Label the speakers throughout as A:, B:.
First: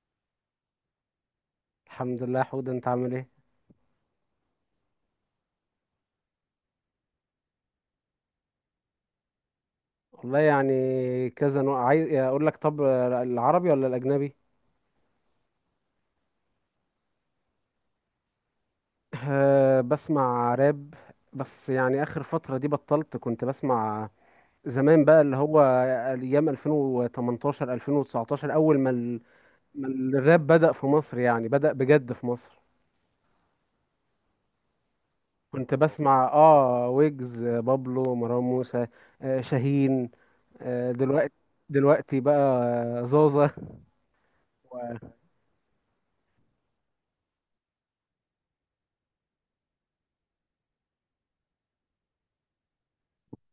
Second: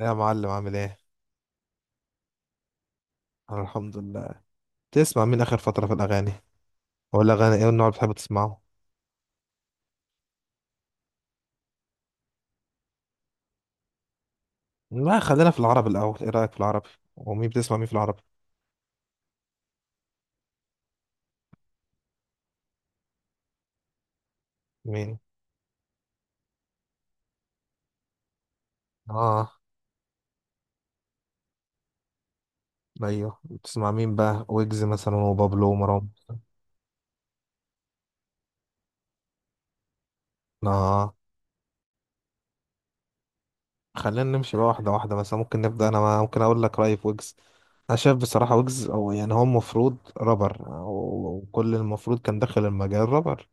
A: يا معلم عامل ايه؟
B: الحمد لله يا حود، انت عامل ايه؟
A: أنا الحمد لله. تسمع مين اخر فترة في الاغاني؟ ولا اغاني ايه النوع اللي بتحب تسمعه؟
B: والله يعني كذا نوع، عايز اقول لك طب العربي ولا الاجنبي؟
A: لا خلينا في العربي الاول. ايه رأيك في العربي؟ ومين بتسمع مين في العربي؟
B: أه، بسمع راب. بس يعني اخر فترة دي بطلت، كنت بسمع زمان
A: مين؟
B: بقى اللي هو ايام 2018 2019 اول ما
A: اه.
B: ما الراب بدأ في مصر، يعني بدأ بجد في مصر.
A: ايوه بتسمع مين بقى؟ ويجز مثلا وبابلو
B: كنت
A: ومروان.
B: بسمع ويجز، بابلو، مروان موسى، شاهين،
A: اه
B: دلوقتي، دلوقتي بقى، زوزة.
A: خلينا نمشي بقى واحدة واحدة، مثلا ممكن نبدأ. انا ممكن اقول لك رأيي في ويجز. انا شايف بصراحة ويجز او يعني هو المفروض رابر، وكل المفروض كان داخل المجال رابر،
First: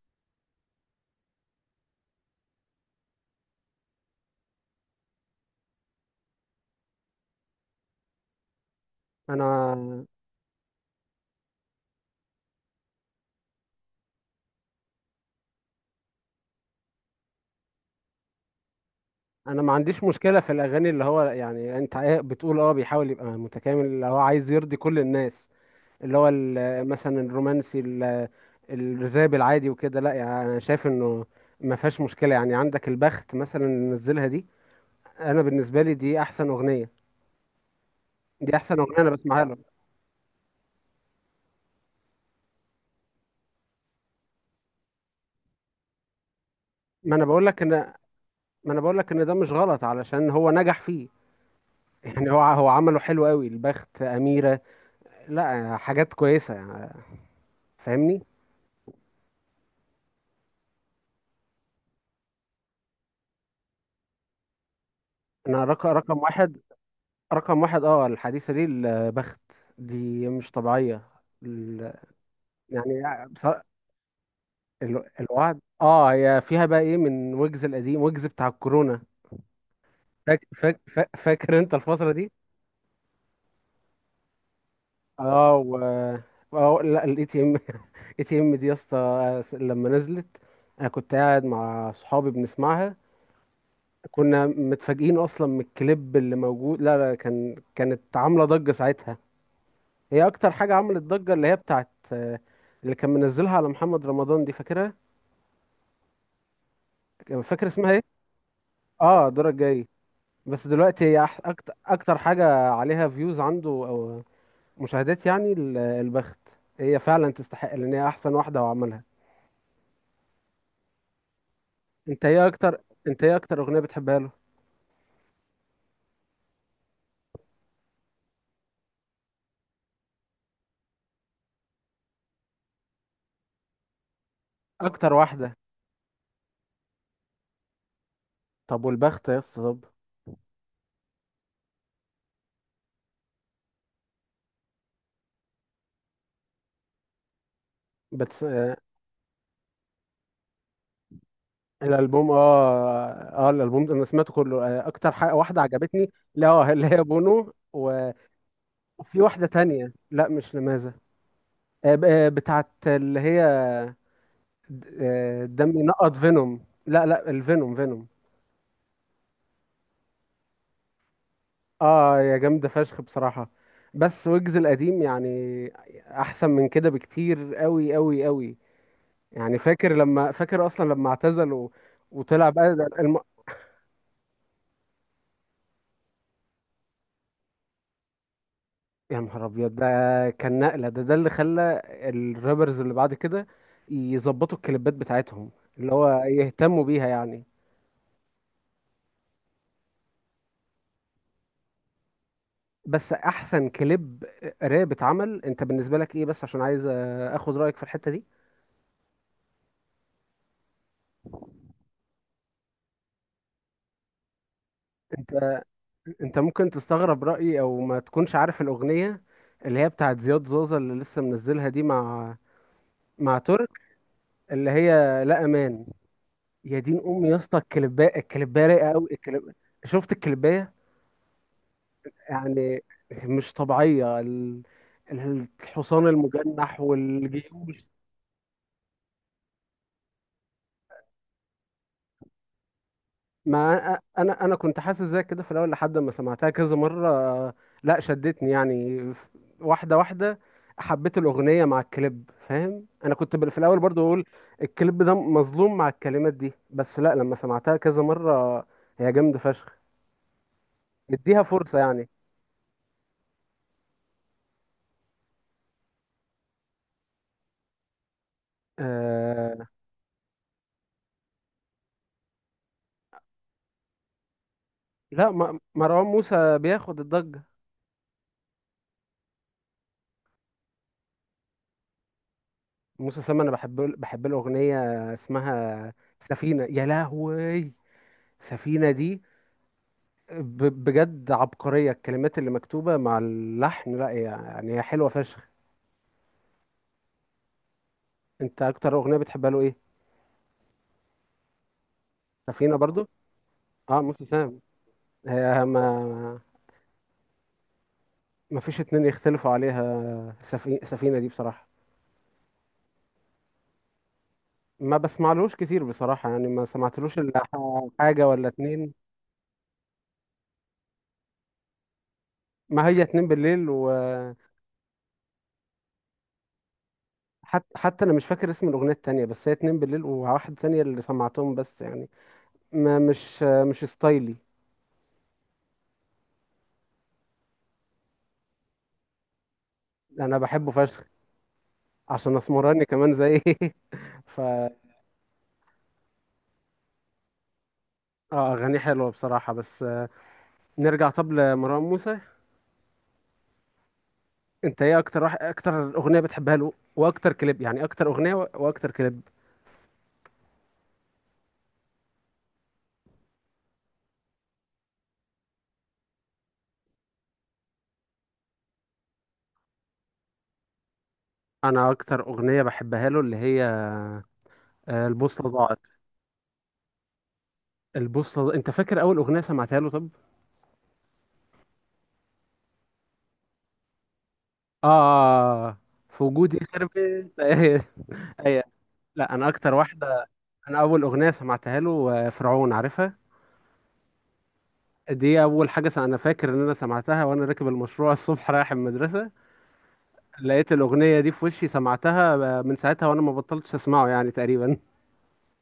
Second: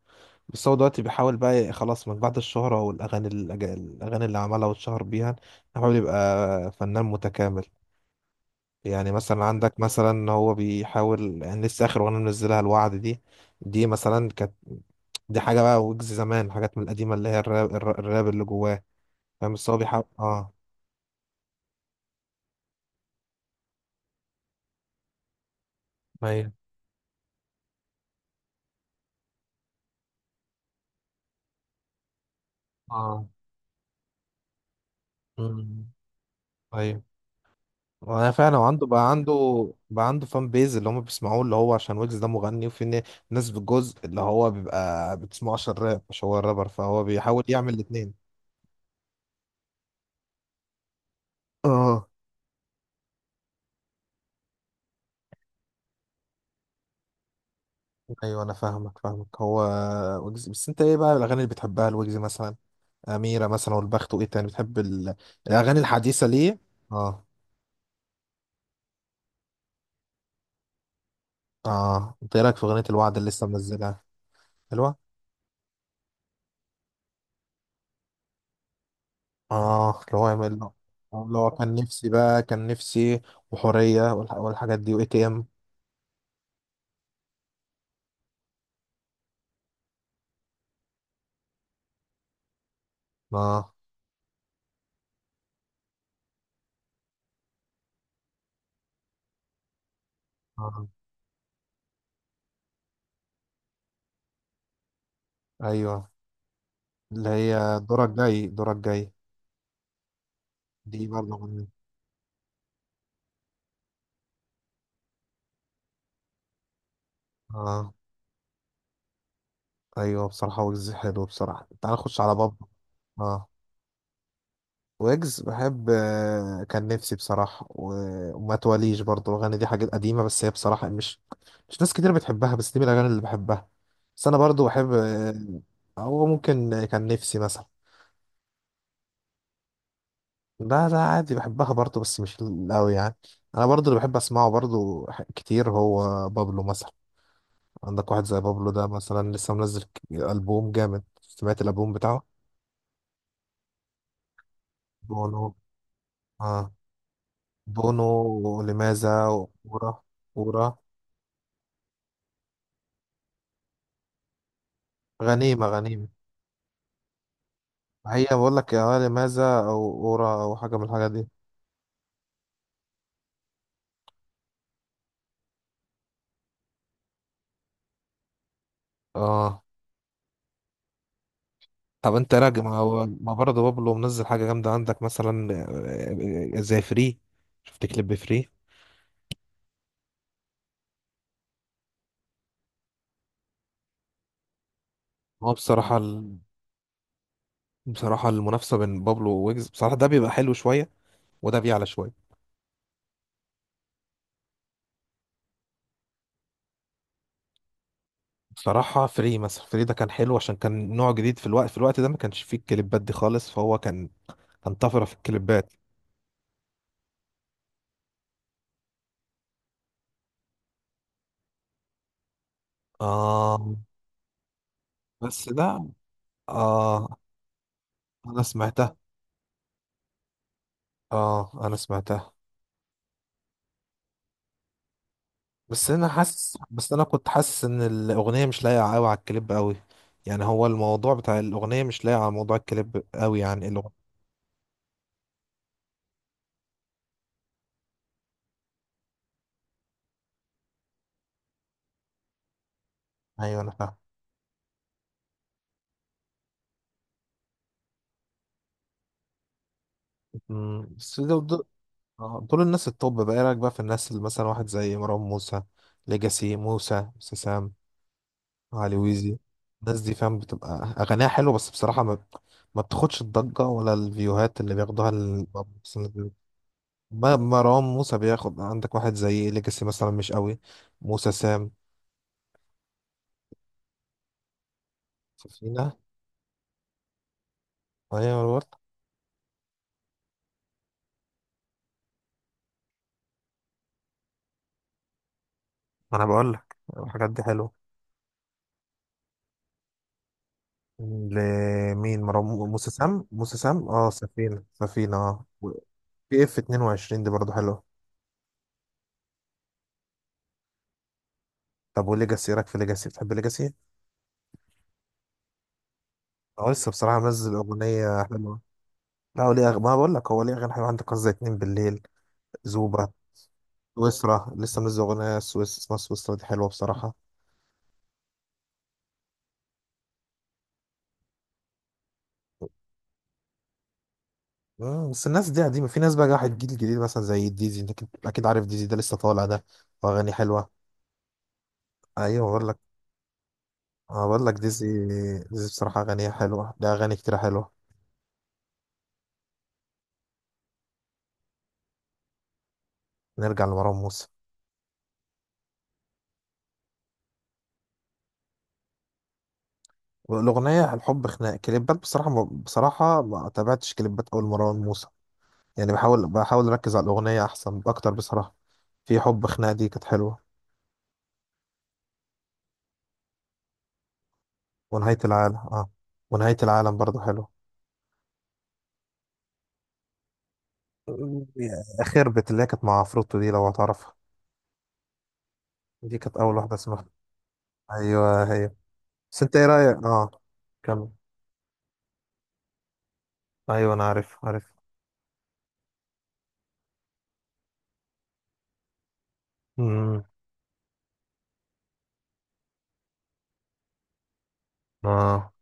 A: بس هو دلوقتي بيحاول بقى خلاص من بعد الشهرة والأغاني الأغاني اللي عملها واتشهر بيها. بيحاول يبقى فنان متكامل. يعني مثلا عندك،
B: انا
A: مثلا هو بيحاول يعني لسه آخر أغنية منزلها الوعد دي. دي مثلا كانت، دي حاجة بقى ويجز زمان، حاجات من القديمة اللي هي الراب اللي جواه. فاهم؟
B: انا
A: بس
B: ما
A: هو بيحاول
B: عنديش مشكله
A: اه.
B: في الاغاني اللي هو يعني انت إيه بتقول، بيحاول يبقى متكامل اللي هو عايز يرضي كل الناس، اللي هو
A: ايوه.
B: مثلا الرومانسي، الراب العادي وكده. لا يعني انا شايف انه ما فيهاش مشكله، يعني عندك
A: اه.
B: البخت مثلا اللي نزلها دي. انا بالنسبه
A: مم.
B: لي دي احسن اغنيه،
A: ايوه. وانا
B: دي
A: فعلا،
B: احسن
A: وعنده
B: اغنيه انا
A: بقى عنده
B: بسمعها له.
A: بقى عنده فان بيز اللي هم بيسمعوه، اللي هو عشان ويجز ده مغني، وفي ناس بالجزء اللي هو بيبقى بتسمعه عشان الراب، مش هو الرابر، فهو
B: ما انا
A: بيحاول
B: بقول لك ان
A: يعمل الاتنين.
B: ما انا بقول لك ان ده مش غلط علشان هو نجح فيه.
A: اه.
B: يعني هو عمله حلو قوي، البخت، اميره. لا، حاجات كويسه يعني، فاهمني.
A: ايوه انا فاهمك. هو ويجز، بس انت ايه بقى الاغاني اللي بتحبها لويجز مثلا؟ اميره مثلا والبخت، وايه تاني بتحب
B: انا
A: الاغاني
B: رقم
A: الحديثه
B: واحد،
A: ليه؟ اه.
B: رقم واحد الحديثة دي البخت، دي مش طبيعية، ال...
A: اه انت ايه رايك في اغنيه الوعد
B: يعني
A: اللي لسه
B: بصراحة
A: منزلها؟ حلوه.
B: الوعد، هي فيها بقى ايه من ويجز القديم، ويجز بتاع الكورونا.
A: اه اللي هو يعمل له، اللي هو
B: فاكر انت
A: كان نفسي
B: الفترة دي؟
A: بقى كان نفسي وحوريه والحاجات دي، واي تي ام.
B: اه و اه لا، الاي تي ام دي يا اسطى لما نزلت، انا كنت قاعد مع صحابي بنسمعها.
A: اه.
B: كنا متفاجئين اصلا من الكليب اللي موجود. لا لا، كانت عاملة ضجة ساعتها. هي اكتر حاجه
A: اه.
B: عملت ضجه اللي هي بتاعت، اللي كان منزلها على محمد رمضان، دي فاكرها؟
A: ايوه اللي
B: فاكر
A: هي
B: اسمها
A: دورك
B: ايه؟
A: جاي دورك جاي.
B: اه دورك جاي. بس دلوقتي
A: دي
B: هي
A: برضه من.
B: اكتر حاجه عليها فيوز عنده او مشاهدات، يعني البخت، هي فعلا تستحق
A: اه.
B: لان هي احسن واحده وعملها.
A: ايوه بصراحة ويجز حلو بصراحة. تعال نخش على بابلو.
B: انت ايه
A: اه
B: اكتر اغنيه بتحبها له؟
A: ويجز بحب كان نفسي بصراحة، وما تواليش برضه. الأغاني دي حاجات قديمة، بس هي بصراحة مش، مش ناس كتير بتحبها، بس دي من الأغاني اللي بحبها. بس أنا برضه بحب
B: اكتر واحده؟
A: هو ممكن كان نفسي مثلا.
B: طب والبخت يا اسطى، طب.
A: لا لا عادي بحبها برضه، بس مش قوي يعني. أنا برضه اللي بحب أسمعه برضه كتير هو بابلو مثلا. عندك واحد زي
B: بتس...
A: بابلو
B: آه،
A: ده، مثلا لسه منزل ألبوم جامد. سمعت الألبوم بتاعه؟
B: الالبوم، اه الالبوم ده انا سمعته كله، اكتر حاجه
A: بونو.
B: واحده عجبتني، لا
A: آه.
B: اللي هي بونو
A: بونو
B: و...
A: لماذا.
B: وفي واحده
A: ورا،
B: تانية، لا مش
A: ورا.
B: لماذا. بتاعت اللي هي
A: غنيمة،
B: دم
A: غنيمة.
B: ينقط فينوم، لا لا، الفينوم، فينوم.
A: هي بقول لك يا لماذا، أو ورا، أو حاجة من الحاجات دي.
B: اه، يا جامدة فشخ بصراحة. بس ويجز القديم يعني احسن من كده بكتير، قوي قوي قوي. يعني
A: اه.
B: فاكر اصلا لما اعتزل و...
A: طب انت
B: وطلع
A: راجع، ما
B: بقى ده
A: هو ما برضه بابلو منزل حاجة جامدة عندك مثلا. زي فري. شفت كليب فري؟
B: يا نهار ابيض ده! كان نقلة، ده اللي خلى الرابرز اللي بعد كده يظبطوا الكليبات بتاعتهم،
A: هو
B: اللي
A: بصراحة
B: هو يهتموا بيها يعني.
A: بصراحة المنافسة بين بابلو وويجز بصراحة، ده بيبقى حلو شوية، وده بيعلى شوية.
B: بس احسن كليب راب اتعمل، انت بالنسبه لك ايه؟ بس عشان عايز اخد رايك في الحته دي.
A: بصراحة فري مثلا، فري ده كان حلو عشان كان نوع جديد، في الوقت ده ما كانش فيه الكليبات دي خالص، فهو كان، كان طفرة في
B: انت
A: الكليبات.
B: انت ممكن تستغرب رايي، او ما تكونش عارف الاغنيه اللي هي بتاعت زياد زوزة اللي لسه منزلها دي، مع مع ترك،
A: آه.
B: اللي هي لا
A: بس
B: امان.
A: ده.
B: يا دين
A: آه
B: امي يا اسطى،
A: أنا
B: الكليبايه رايقه
A: سمعتها.
B: قوي. شفت الكليبايه؟
A: آه أنا سمعتها.
B: يعني مش طبيعيه
A: بس
B: الحصان
A: أنا حاسس،
B: المجنح
A: بس أنا كنت حاسس إن
B: والجيوش.
A: الأغنية مش لايقة أوي على الكليب أوي. يعني هو الموضوع بتاع الأغنية مش لايق على موضوع الكليب أوي، يعني
B: ما
A: الأغنية.
B: انا انا كنت حاسس زي كده في الاول لحد ما سمعتها كذا مره، لا شدتني يعني واحده واحده حبيت الاغنيه مع الكليب، فاهم؟ انا كنت في
A: أيوة أنا
B: الاول
A: فاهم.
B: برضو اقول الكليب ده مظلوم مع الكلمات دي، بس لا لما سمعتها كذا مره هي جامده فشخ.
A: بس
B: اديها
A: دول،
B: فرصه يعني.
A: آه دول الناس التوب بقى. إيه رأيك بقى في الناس اللي مثلا واحد زي مروان موسى، ليجاسي، موسى سام، علي ويزي؟
B: آه
A: الناس دي فاهم بتبقى اغانيها حلوه، بس بصراحه ما بتاخدش الضجه ولا الفيوهات اللي بياخدوها
B: لا مروان
A: مثلاً.
B: موسى بياخد الضجه.
A: مروان موسى بياخد. عندك واحد زي ليجاسي مثلا مش قوي. موسى سام،
B: موسى سام انا بحب الاغنيه اسمها،
A: فينا.
B: سفينه يا لهوي!
A: ايوه أنا بقول.
B: سفينه دي بجد عبقرية، الكلمات اللي مكتوبة مع اللحن، لا يعني هي حلوة فشخ.
A: انا بقول لك الحاجات دي حلوه.
B: انت اكتر اغنية بتحبها له ايه؟
A: لمين؟ مروان
B: سفينة
A: موسى
B: برضو.
A: سام. موسى سام،
B: اه
A: اه
B: موسى سام،
A: سفينه، سفينه، اه
B: هي ما
A: بي اف 22 دي برضه حلوه.
B: ما فيش اتنين يختلفوا عليها، سفينة دي بصراحة.
A: طب وليجاسي؟ إيه رايك في ليجاسي؟ بتحب ليجاسي؟
B: ما بسمعلوش كتير بصراحة، يعني ما
A: اه لسه
B: سمعتلوش
A: بصراحه
B: الا
A: منزل اغنيه
B: حاجة ولا
A: حلوه.
B: اتنين.
A: لا هو ليه ما بقول لك هو ليه أغاني حلوة. عندك قصة اتنين بالليل،
B: ما هي
A: زوبا،
B: اتنين بالليل و...
A: سويسرا. لسه منزل أغنية سويس، اسمها سويسرا، دي حلوة بصراحة.
B: حتى انا مش فاكر اسم الاغنية التانية، بس هي اتنين بالليل وواحدة تانية اللي سمعتهم، بس يعني ما مش ستايلي.
A: مم، بس الناس دي قديمة. في ناس بقى راحت، الجيل الجديد مثلا زي ديزي. انت اكيد، أكيد عارف ديزي، ده لسه طالع ده، واغاني
B: انا
A: حلوة.
B: بحبه فشخ عشان
A: ايوه بقول لك.
B: اسمراني كمان زي
A: أنا
B: ف
A: بقول لك ديزي، ديزي بصراحة اغانيها حلوة، ده اغاني كتير حلوة.
B: اه اغانيه حلوه بصراحه، بس نرجع طب لمروان موسى.
A: نرجع لمروان موسى.
B: انت ايه اكتر اغنيه بتحبها له، واكتر كليب؟ يعني اكتر اغنيه واكتر كليب.
A: الأغنية الحب خناق. كليبات بصراحة، ما تابعتش كليبات أول مروان موسى. يعني بحاول أركز على الأغنية أحسن أكتر بصراحة. في حب خناق دي كانت حلوة.
B: انا اكتر اغنيه بحبها له اللي هي
A: ونهاية
B: البوصله
A: العالم
B: ضاعت.
A: اه، ونهاية العالم برضو حلو.
B: البوصله ضاعت. انت فاكر اول اغنيه سمعتها له طب؟
A: خربت، اللي هي كانت مع عفروتو دي، لو هتعرفها.
B: اه
A: دي
B: في
A: كانت أول
B: وجودي
A: واحدة،
B: خرب
A: اسمها،
B: انت ايه؟
A: أيوه
B: ايه؟
A: هي.
B: لا
A: بس
B: انا
A: أنت إيه
B: اكتر
A: رأيك؟
B: واحده،
A: اه.
B: انا اول
A: كمل.
B: اغنيه سمعتها له فرعون، عارفها؟
A: أيوه أنا عارف، عارف.
B: دي اول حاجه انا فاكر ان انا سمعتها وانا راكب المشروع الصبح رايح المدرسه،
A: امم.
B: لقيت الأغنية دي في وشي، سمعتها، من ساعتها وأنا ما بطلتش أسمعه يعني تقريبا.
A: اه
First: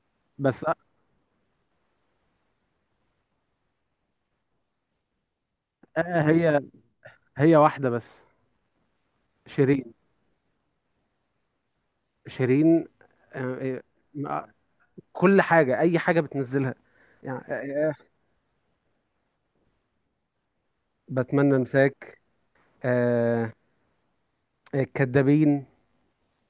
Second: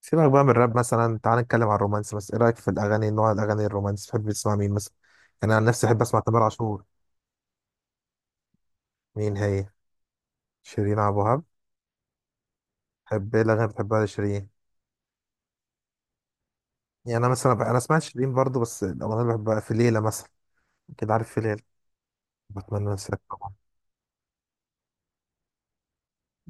A: سيبك بقى من
B: بس أ-
A: الراب مثلا، تعال نتكلم عن الرومانس. بس إيه رأيك في الأغاني، نوع الأغاني الرومانس، تحب تسمع مين مثلا؟ يعني أنا عن نفسي
B: أ-
A: أحب أسمع تامر
B: هي
A: عاشور.
B: هي واحدة بس،
A: مين هي؟
B: شيرين.
A: شيرين عبد الوهاب.
B: شيرين
A: تحب إيه الأغاني اللي
B: آه،
A: بتحبها
B: آه،
A: لشيرين؟
B: كل حاجة، أي حاجة بتنزلها.
A: يعني أنا
B: يعني
A: مثلا أنا سمعت شيرين برضو، بس الأغنية اللي بحبها في ليلة مثلا، كده عارف، في
B: بتمنى
A: ليلة.
B: أنساك،
A: بتمنى أنساك طبعا.
B: آه، الكدابين.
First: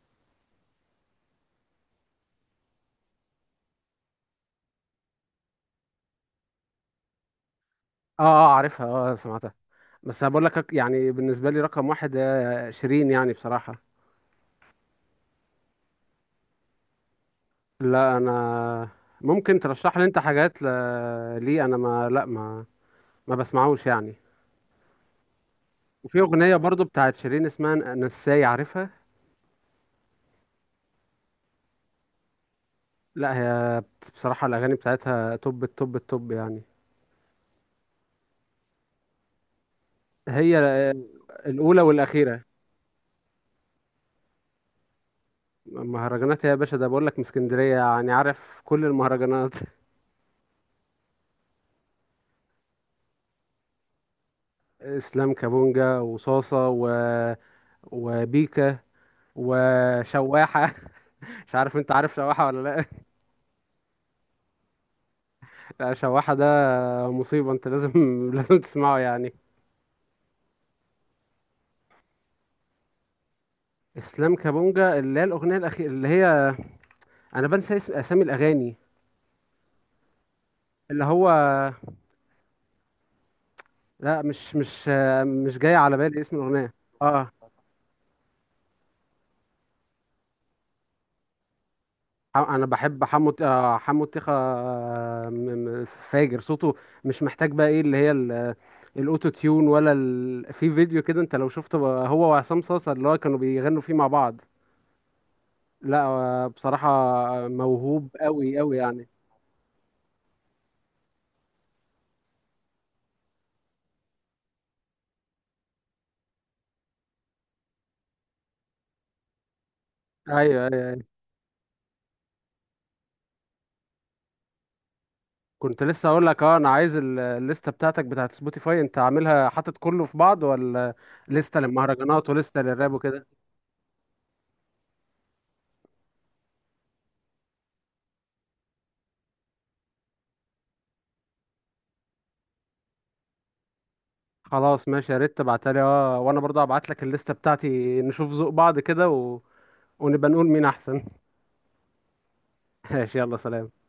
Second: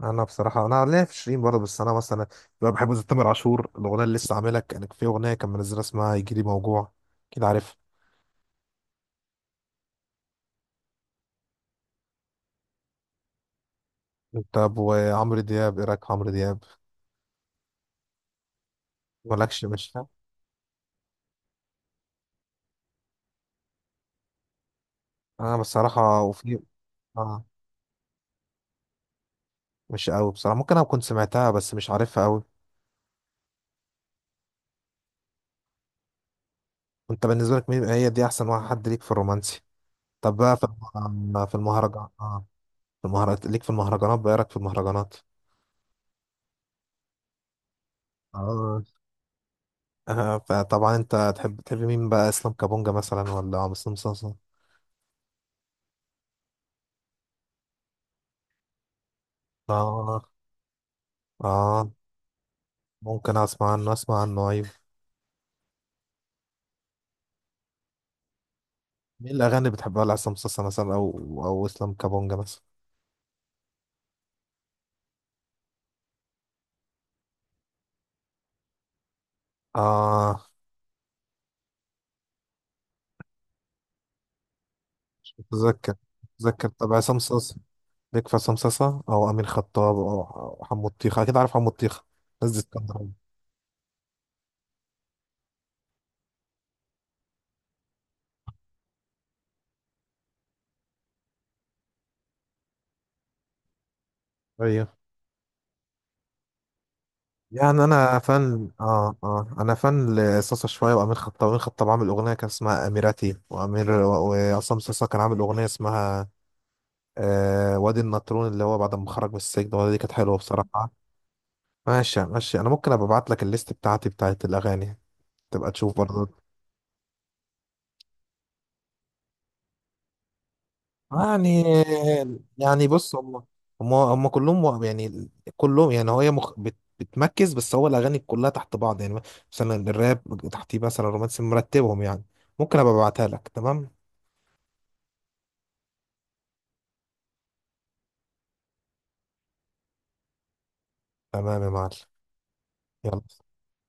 A: انا بصراحه انا ليا في شيرين برضه، بس انا مثلا بقى بحب زي تامر عاشور، الاغنيه اللي لسه عاملها. كان في اغنيه كان منزلها اسمها يجي لي موجوع، كده عارف.
B: عارفها، آه سمعتها، بس أنا بقول لك يعني بالنسبة لي رقم واحد شيرين يعني بصراحة.
A: طب وعمرو دياب؟ ايه رايك في عمرو دياب؟
B: لا أنا، ممكن
A: مالكش؟ مش
B: ترشح لي أنت حاجات لي أنا؟ ما لا ما ما بسمعوش يعني.
A: انا
B: وفي
A: بصراحه.
B: أغنية
A: وفي.
B: برضو بتاعت
A: اه
B: شيرين اسمها نساي، عارفها؟
A: مش قوي بصراحه. ممكن انا كنت سمعتها بس مش عارفها قوي.
B: لا هي بصراحة الأغاني بتاعتها توب التوب التوب يعني.
A: انت بالنسبه لك مين هي دي، احسن واحد حد ليك في الرومانسي؟ طب بقى
B: هي
A: في في
B: الأولى
A: المهرجان؟ اه
B: والأخيرة.
A: في المهرجانات ليك، في المهرجانات بقى، ايه رايك في المهرجانات؟
B: مهرجانات يا باشا؟ ده بقول لك من اسكندرية، يعني عارف
A: اه.
B: كل المهرجانات.
A: فطبعا انت تحب، تحب مين بقى؟ اسلام كابونجا مثلا ولا مسلم صلصه؟
B: اسلام كابونجا، وصاصة و... وبيكا،
A: اه.
B: وشواحة. مش عارف
A: اه
B: انت عارف شواحة ولا لا؟
A: ممكن اسمع عنه، اسمع عنه، ايوه.
B: لا، شواحة ده مصيبة، انت لازم لازم تسمعه يعني.
A: مين الاغاني اللي بتحبها لعصام صاصا مثلا، او او اسلام كابونجا مثلا؟
B: اسلام كابونجا اللي هي الأغنية الأخيرة اللي هي، انا بنسى اسامي الأغاني،
A: اه
B: اللي هو، لا مش
A: مش
B: مش جاي
A: متذكر،
B: على بالي اسم
A: متذكر.
B: الأغنية.
A: طب عصام
B: اه
A: صاصا، ليك في عصام صاصا او امين خطاب او أو حمو الطيخه؟ اكيد عارف حمو الطيخه. الناس دي
B: انا بحب
A: اسكندراني.
B: حمو الطيخة، فاجر صوته، مش محتاج بقى ايه اللي هي الاوتو تيون ولا في فيديو كده انت لو شفته بقى هو وعصام صاصا اللي هو كانوا بيغنوا فيه مع بعض،
A: ايوه.
B: لا بصراحة
A: يعني
B: موهوب
A: انا
B: قوي
A: فن،
B: قوي يعني.
A: اه اه انا فن لصاصا شويه، وامين خطاب. امين خطاب عامل اغنيه كان اسمها اميراتي وامير، وعصام صاصا كان عامل اغنيه اسمها آه وادي النطرون، اللي هو بعد ما خرج من السجن. الأغنية دي كانت حلوه
B: ايوه ايوه
A: بصراحه.
B: أيوة.
A: ماشي ماشي، انا ممكن ابقى ابعت لك الليست بتاعتي بتاعت الاغاني، تبقى
B: كنت
A: تشوف
B: لسه اقول
A: برضه.
B: لك، انا عايز الليسته بتاعتك بتاعت سبوتيفاي، انت عاملها حاطط كله في بعض ولا لسته
A: يعني.
B: للمهرجانات ولسته
A: يعني
B: للراب
A: بص،
B: وكده؟
A: هم، هم كلهم يعني كلهم يعني. هو هي بتمركز، بس هو الاغاني كلها تحت بعض يعني. مثلا الراب، تحتيه مثلا الرومانسي، مرتبهم يعني. ممكن ابقى ابعتها لك، تمام.
B: خلاص ماشي، يا ريت تبعتها لي، اه، وانا برضه هبعت لك الليسته بتاعتي، نشوف ذوق بعض كده و... ونبقى نقول مين احسن.
A: تمام يا معلم.
B: ماشي، يلا
A: يلا.
B: سلام.